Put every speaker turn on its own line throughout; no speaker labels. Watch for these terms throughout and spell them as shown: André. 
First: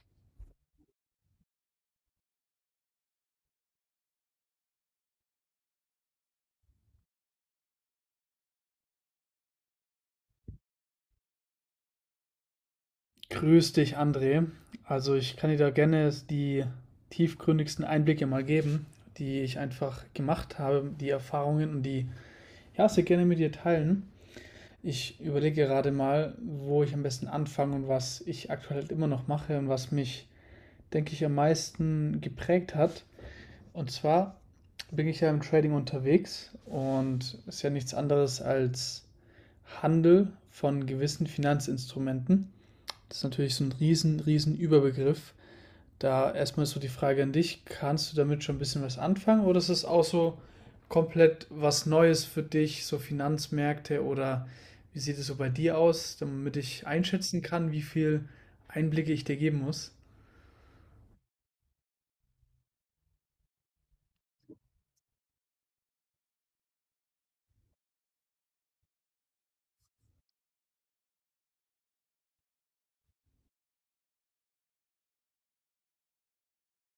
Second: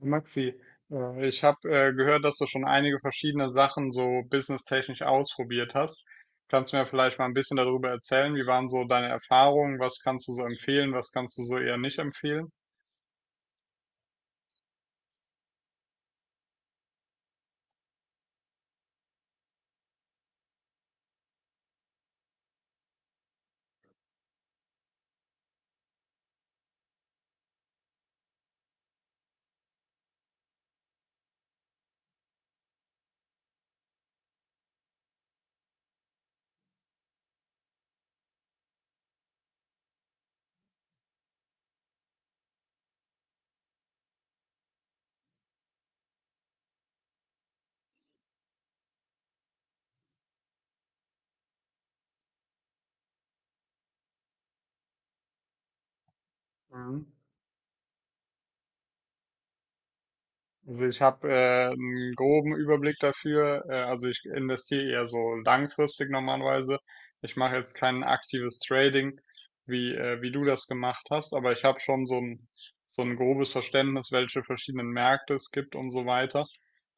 Maxi, ich habe gehört, dass du schon einige verschiedene Sachen so businesstechnisch ausprobiert hast. Kannst du mir vielleicht mal ein bisschen darüber erzählen? Wie waren so deine Erfahrungen? Was kannst du so empfehlen? Was kannst du so eher nicht empfehlen?
Grüß dich, André. Also ich kann dir da gerne die tiefgründigsten Einblicke mal geben, die ich einfach gemacht habe, die Erfahrungen und die, ja, sehr gerne mit dir teilen. Ich überlege gerade mal, wo ich am besten anfange und was ich aktuell halt immer noch mache und was mich, denke ich, am meisten geprägt hat. Und zwar bin ich ja im Trading unterwegs und ist ja nichts anderes als Handel von gewissen Finanzinstrumenten. Das ist natürlich so ein riesen, riesen Überbegriff. Da erstmal so die Frage an dich, kannst du damit schon ein bisschen was anfangen oder ist es auch so komplett was Neues für dich, so Finanzmärkte oder wie sieht es so bei dir aus, damit ich
Mhm.
einschätzen kann, wie viel Einblicke ich dir geben muss?
Also ich habe einen groben Überblick dafür. Also ich investiere eher so langfristig normalerweise. Ich mache jetzt kein aktives Trading, wie du das gemacht hast, aber ich habe schon so ein grobes Verständnis, welche verschiedenen Märkte es gibt und so weiter.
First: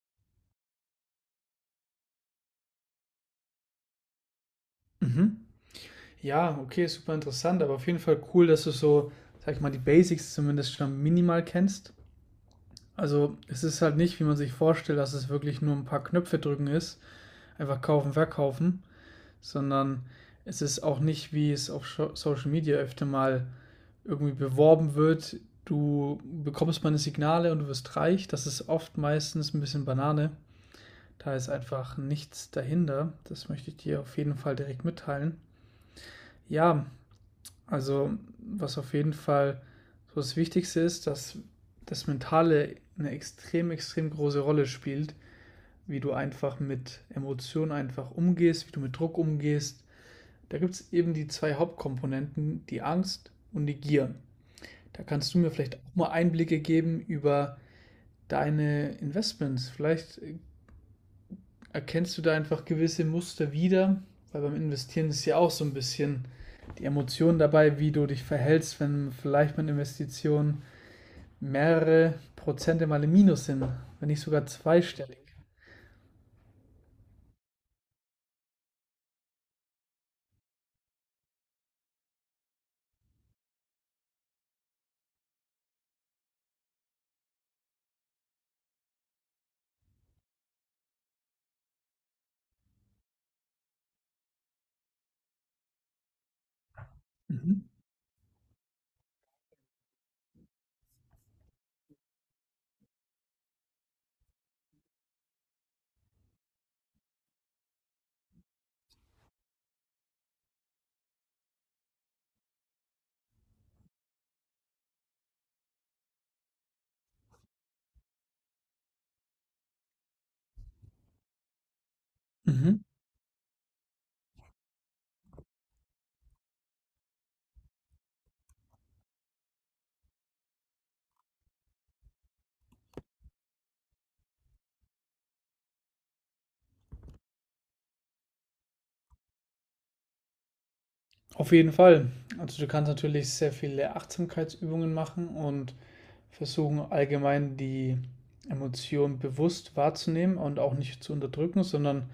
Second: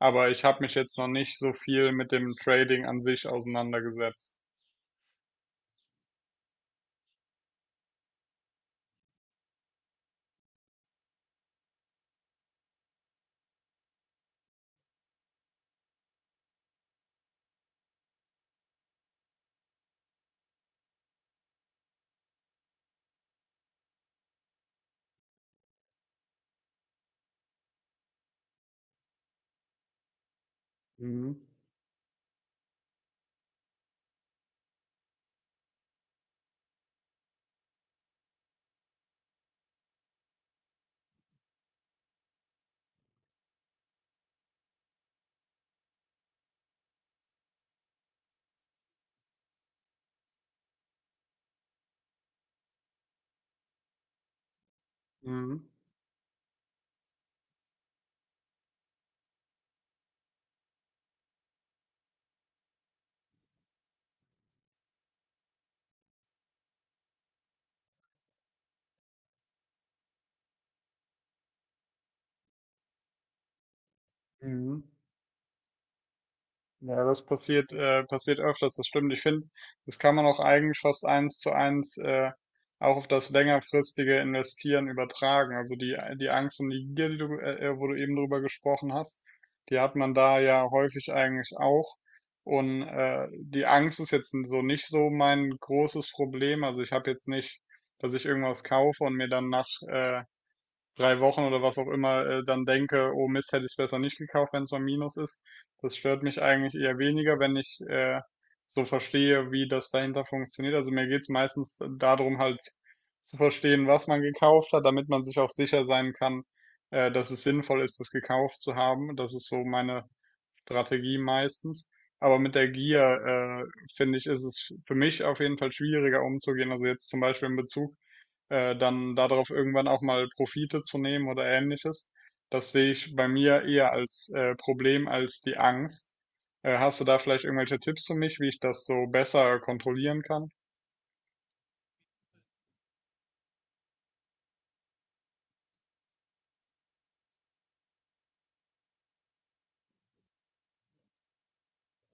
Aber ich habe mich jetzt noch nicht so viel mit dem Trading an sich auseinandergesetzt.
Mhm. Ja, okay, super interessant, aber auf jeden Fall cool, dass du so, sag ich mal, die Basics zumindest schon minimal kennst. Also es ist halt nicht, wie man sich vorstellt, dass es wirklich nur ein paar Knöpfe drücken ist, einfach kaufen, verkaufen, sondern es ist auch nicht, wie es auf Social Media öfter mal irgendwie beworben wird. Du bekommst meine Signale und du wirst reich. Das ist oft meistens ein bisschen Banane.
Mhm.
Da ist einfach nichts dahinter. Das möchte ich dir auf jeden Fall direkt mitteilen. Ja, also was auf jeden Fall so das Wichtigste ist, dass das Mentale eine extrem, extrem große Rolle spielt, wie du einfach mit Emotionen einfach umgehst, wie du mit Druck umgehst. Da gibt es eben die zwei Hauptkomponenten, die Angst und die Gier. Da kannst du mir
Mhm.
vielleicht auch mal Einblicke geben über deine Investments. Vielleicht erkennst du da einfach gewisse Muster wieder, weil beim Investieren ist ja auch so ein bisschen die Emotion dabei, wie du dich verhältst, wenn vielleicht meine Investition mehrere Prozente mal im Minus sind, wenn nicht sogar
Mhm.
zweistellig.
Ja, das passiert öfters, das stimmt. Ich finde, das kann man auch eigentlich fast eins zu eins auch auf das längerfristige Investieren übertragen. Also die Angst und die Gier, wo du eben drüber gesprochen hast, die hat man da ja häufig eigentlich auch. Und die Angst ist jetzt so nicht so mein großes Problem. Also ich habe jetzt
Mhm.
nicht, dass ich irgendwas kaufe und mir dann nach, 3 Wochen oder was auch immer, dann denke, oh Mist, hätte ich es besser nicht gekauft, wenn es mal Minus ist. Das stört mich eigentlich eher weniger, wenn ich so verstehe, wie das dahinter funktioniert. Also mir geht's meistens darum, halt zu verstehen, was man gekauft hat, damit man sich auch sicher sein kann, dass es sinnvoll ist, das gekauft zu haben. Das ist so meine Strategie meistens. Aber mit der
Mhm.
Gier, finde ich, ist es für mich auf jeden Fall schwieriger umzugehen. Also jetzt zum Beispiel in Bezug dann darauf irgendwann auch mal Profite zu nehmen oder ähnliches. Das sehe ich bei mir eher als Problem als die Angst. Hast du da vielleicht irgendwelche Tipps für mich, wie ich das so besser kontrollieren kann?
Auf jeden Fall. Also du kannst natürlich sehr viele Achtsamkeitsübungen machen und versuchen allgemein die Emotionen bewusst wahrzunehmen und auch nicht zu unterdrücken, sondern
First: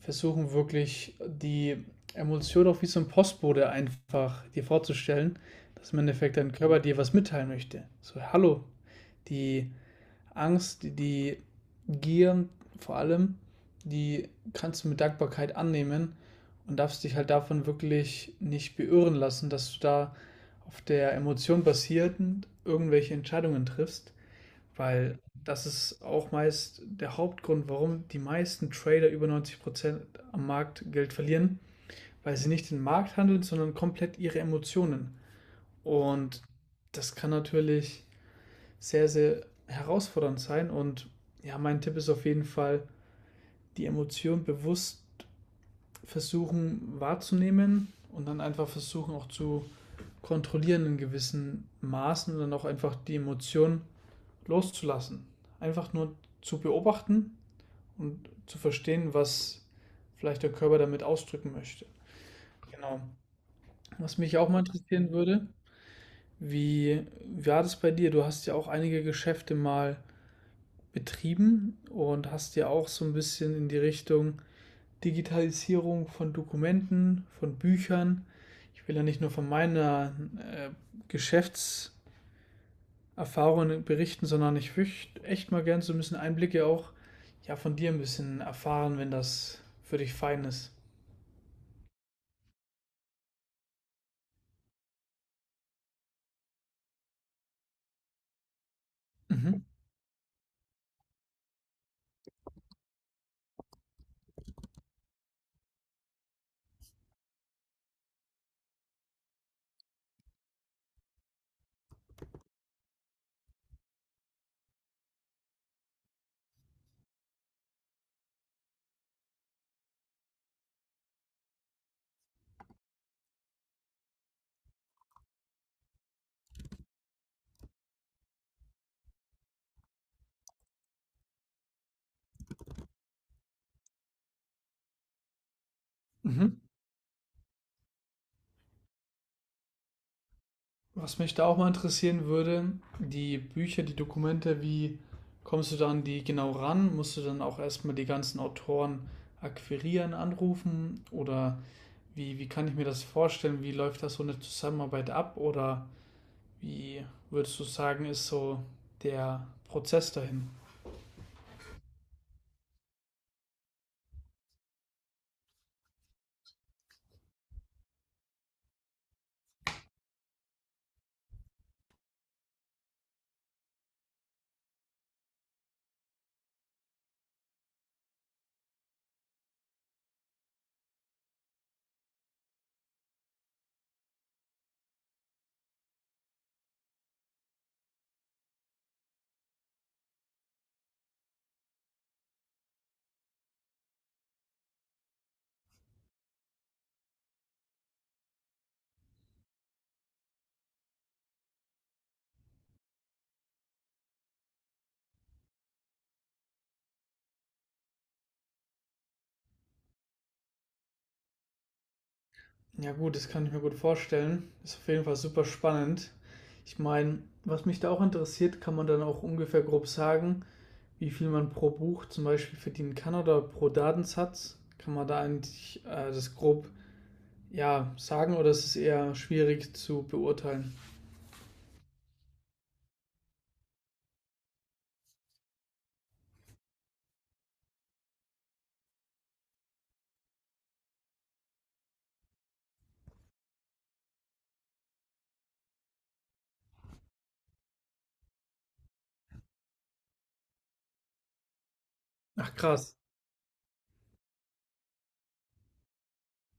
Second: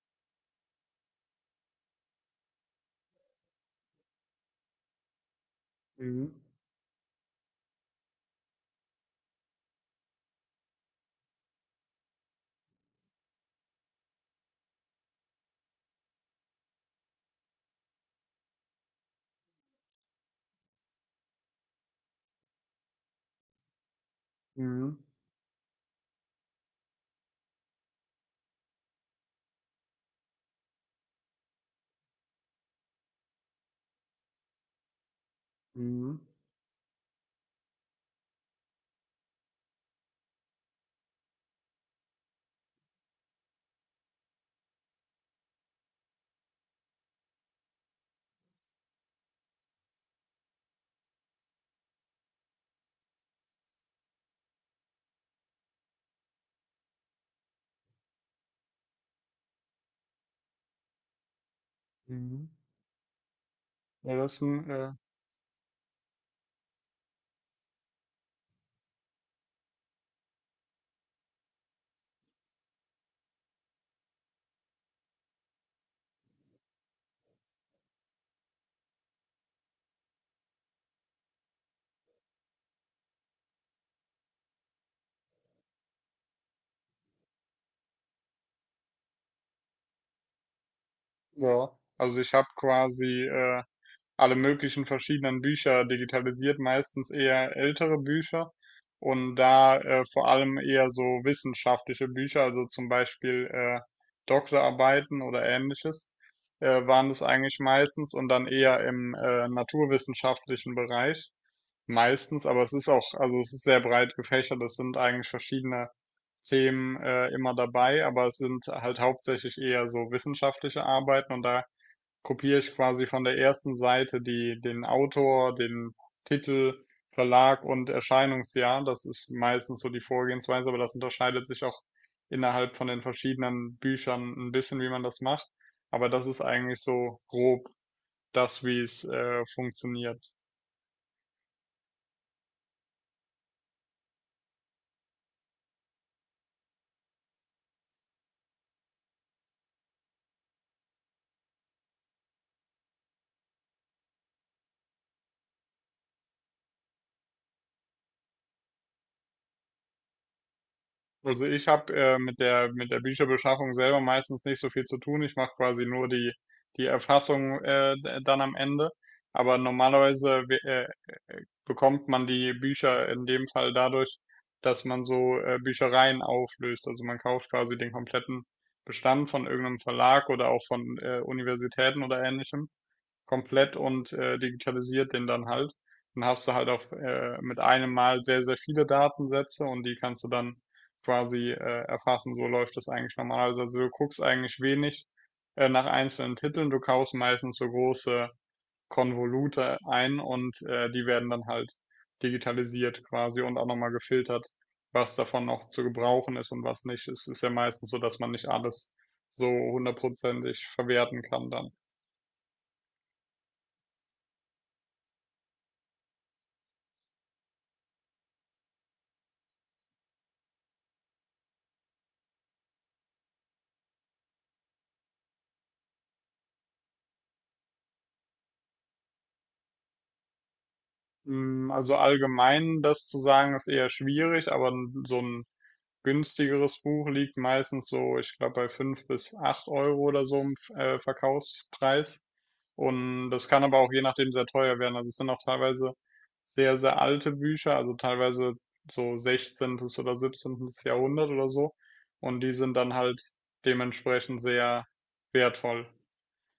versuchen wirklich die Emotion auch wie so ein Postbote einfach dir vorzustellen, dass im
Mhm.
Endeffekt dein Körper dir was mitteilen möchte. So, hallo, die Angst, die Gier vor allem, die kannst du mit Dankbarkeit annehmen und darfst dich halt davon wirklich nicht beirren lassen, dass du da auf der Emotion basierend irgendwelche Entscheidungen triffst.
Mhm.
Weil das ist auch meist der Hauptgrund, warum die meisten Trader über 90% am Markt Geld verlieren, weil sie nicht den Markt handeln, sondern komplett ihre Emotionen.
Mhm.
Und das kann natürlich sehr, sehr herausfordernd sein. Und ja, mein Tipp ist auf jeden Fall, die Emotion bewusst versuchen wahrzunehmen und dann einfach versuchen auch zu kontrollieren in gewissen Maßen und dann auch einfach die Emotion loszulassen. Einfach nur zu beobachten und zu verstehen, was vielleicht der Körper damit ausdrücken möchte.
Mhm.
Genau.
Ja,
Was mich auch mal interessieren würde, wie war das bei dir? Du hast ja auch einige Geschäfte mal betrieben und hast ja auch so ein bisschen in die Richtung Digitalisierung von Dokumenten, von Büchern. Ich will ja nicht nur von meiner Geschäftserfahrung berichten, sondern ich würde echt mal gern so ein bisschen Einblicke auch, ja, von dir ein bisschen erfahren, wenn das für dich fein ist.
ja. Also ich habe quasi alle möglichen verschiedenen Bücher digitalisiert, meistens eher ältere Bücher und
Mhm.
da vor allem eher so wissenschaftliche Bücher, also zum Beispiel Doktorarbeiten oder ähnliches, waren das eigentlich meistens und dann eher im naturwissenschaftlichen Bereich meistens, aber also es ist sehr breit gefächert, es sind eigentlich verschiedene Themen, immer dabei, aber es sind halt hauptsächlich eher so wissenschaftliche Arbeiten und da kopiere ich quasi von der ersten Seite die den Autor, den Titel, Verlag und Erscheinungsjahr. Das ist meistens so die Vorgehensweise, aber das unterscheidet sich auch innerhalb von den verschiedenen Büchern ein bisschen, wie man das macht. Aber das ist
Mhm.
eigentlich so grob das, wie's, funktioniert.
Was mich da auch mal interessieren würde, die Bücher, die Dokumente, wie kommst du dann die genau ran? Musst du dann auch erstmal die ganzen Autoren akquirieren, anrufen? Oder wie kann ich mir das vorstellen? Wie läuft das so eine Zusammenarbeit ab? Oder wie würdest du sagen, ist so der Prozess dahin?
Also ich habe mit der Bücherbeschaffung selber meistens nicht so viel zu tun. Ich mache quasi nur die Erfassung dann am Ende. Aber normalerweise bekommt man die Bücher in dem Fall dadurch, dass man so Büchereien auflöst. Also man kauft quasi den kompletten Bestand von irgendeinem Verlag oder auch von Universitäten oder ähnlichem komplett und digitalisiert den dann halt. Dann hast du halt auf mit einem Mal sehr, sehr viele Datensätze und die kannst du dann quasi erfassen. So läuft das eigentlich normalerweise. Also du guckst eigentlich wenig nach einzelnen Titeln, du kaufst meistens so große Konvolute ein und die werden dann halt digitalisiert quasi und auch nochmal gefiltert, was davon noch zu gebrauchen ist und was nicht. Es ist ja meistens so, dass man nicht alles so hundertprozentig verwerten kann dann.
Ja gut, das kann ich mir gut vorstellen. Ist auf jeden Fall super spannend. Ich meine, was mich da auch interessiert, kann man dann auch ungefähr grob sagen, wie viel man pro Buch zum Beispiel verdienen kann oder pro Datensatz? Kann man da eigentlich das grob, ja, sagen oder ist es eher schwierig zu beurteilen?
Also allgemein das zu sagen, ist eher schwierig, aber so ein günstigeres Buch liegt meistens so, ich glaube, bei 5 bis 8 Euro oder so im Verkaufspreis. Und das kann aber auch je nachdem sehr teuer werden. Also es sind auch teilweise sehr, sehr alte Bücher, also teilweise so 16. oder 17. Jahrhundert oder so. Und die
Ach
sind dann
krass.
halt dementsprechend sehr wertvoll.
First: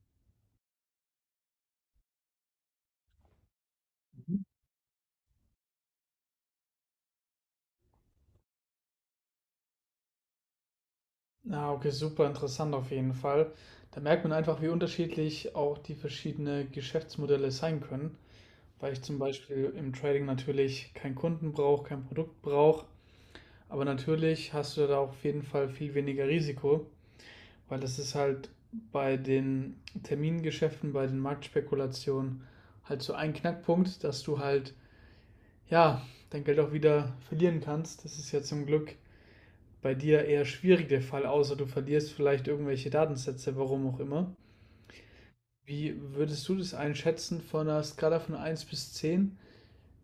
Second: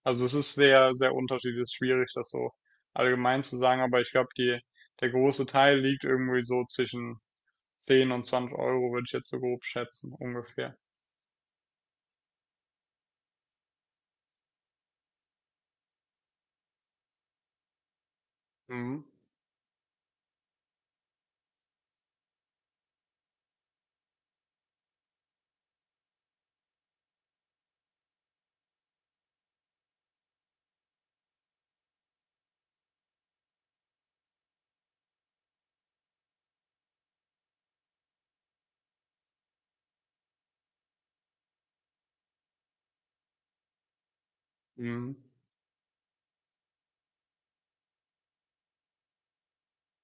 Also es ist sehr, sehr unterschiedlich, es ist schwierig, das so allgemein zu sagen, aber ich glaube,
Mhm.
der große Teil liegt irgendwie so zwischen 10 und 20 Euro, würde ich jetzt so grob schätzen, ungefähr.
Ah, okay, super interessant auf jeden Fall. Da merkt man einfach, wie unterschiedlich auch die verschiedenen Geschäftsmodelle sein können, weil
Mhm.
ich zum Beispiel im Trading natürlich keinen Kunden brauche, kein Produkt brauche, aber natürlich hast du da auf jeden Fall viel weniger Risiko. Weil es ist halt bei den Termingeschäften, bei den Marktspekulationen halt so ein Knackpunkt, dass du halt, ja, dein Geld auch wieder verlieren kannst. Das ist ja zum Glück bei dir eher schwierig der Fall, außer du verlierst vielleicht irgendwelche Datensätze, warum auch immer.
Mhm.
Wie würdest du das einschätzen von einer Skala von 1 bis 10?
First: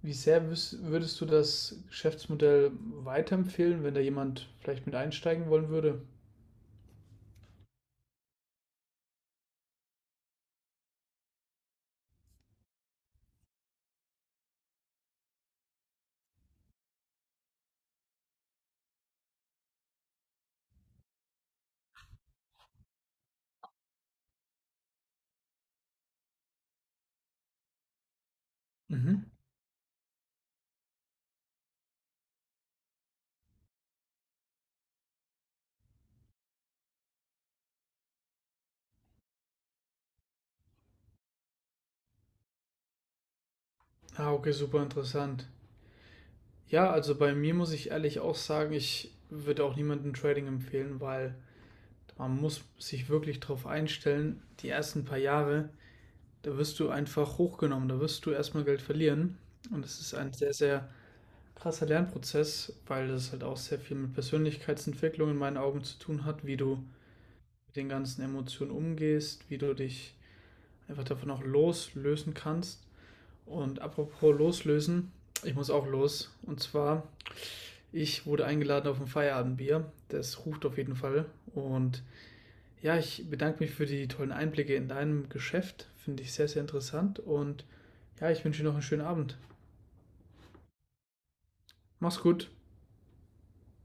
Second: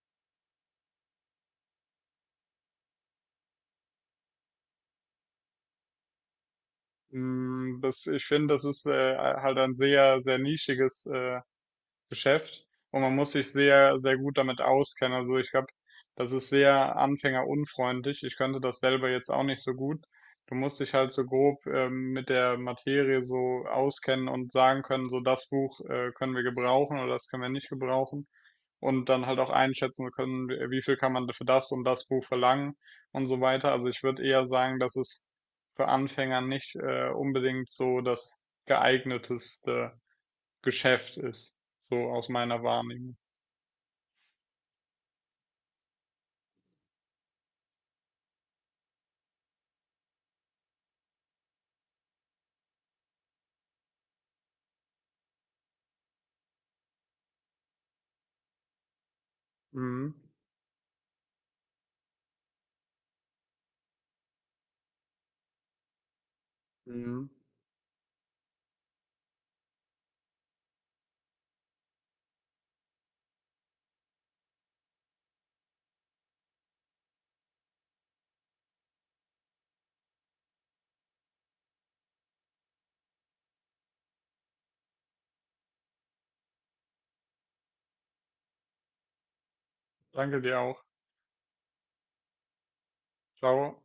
Wie sehr würdest du das Geschäftsmodell weiterempfehlen, wenn da jemand vielleicht mit einsteigen wollen würde?
Das, ich finde, das ist halt ein sehr, sehr nischiges Geschäft und man muss sich sehr, sehr gut damit auskennen. Also ich glaube, das ist sehr anfängerunfreundlich. Ich könnte das selber jetzt auch nicht so gut. Du musst dich halt so grob mit der Materie so auskennen und sagen können, so das Buch können wir gebrauchen oder das können wir nicht gebrauchen. Und dann
Mhm.
halt auch einschätzen können, wie viel kann man für das und das Buch verlangen und so weiter. Also ich würde eher sagen, dass es für Anfänger nicht unbedingt so das geeigneteste Geschäft ist, so aus meiner Wahrnehmung.
Ah, okay, super interessant. Ja, also bei mir muss ich ehrlich auch sagen, ich würde auch niemandem Trading empfehlen, weil man muss sich wirklich darauf einstellen, die ersten paar Jahre, da wirst du einfach hochgenommen, da wirst du erstmal Geld verlieren. Und es
Mhm.
ist ein sehr, sehr krasser Lernprozess, weil das halt auch sehr viel mit Persönlichkeitsentwicklung in meinen Augen zu tun hat, wie du
Mhm.
mit den ganzen Emotionen umgehst, wie du dich einfach davon auch loslösen kannst. Und apropos loslösen, ich muss auch los. Und zwar: ich wurde eingeladen auf ein Feierabendbier. Das ruft auf jeden Fall. Und ja, ich bedanke mich für die tollen Einblicke in deinem Geschäft. Finde ich sehr, sehr interessant. Und ja, ich wünsche dir noch einen schönen Abend.
Danke dir auch.
Mach's gut.
Ciao.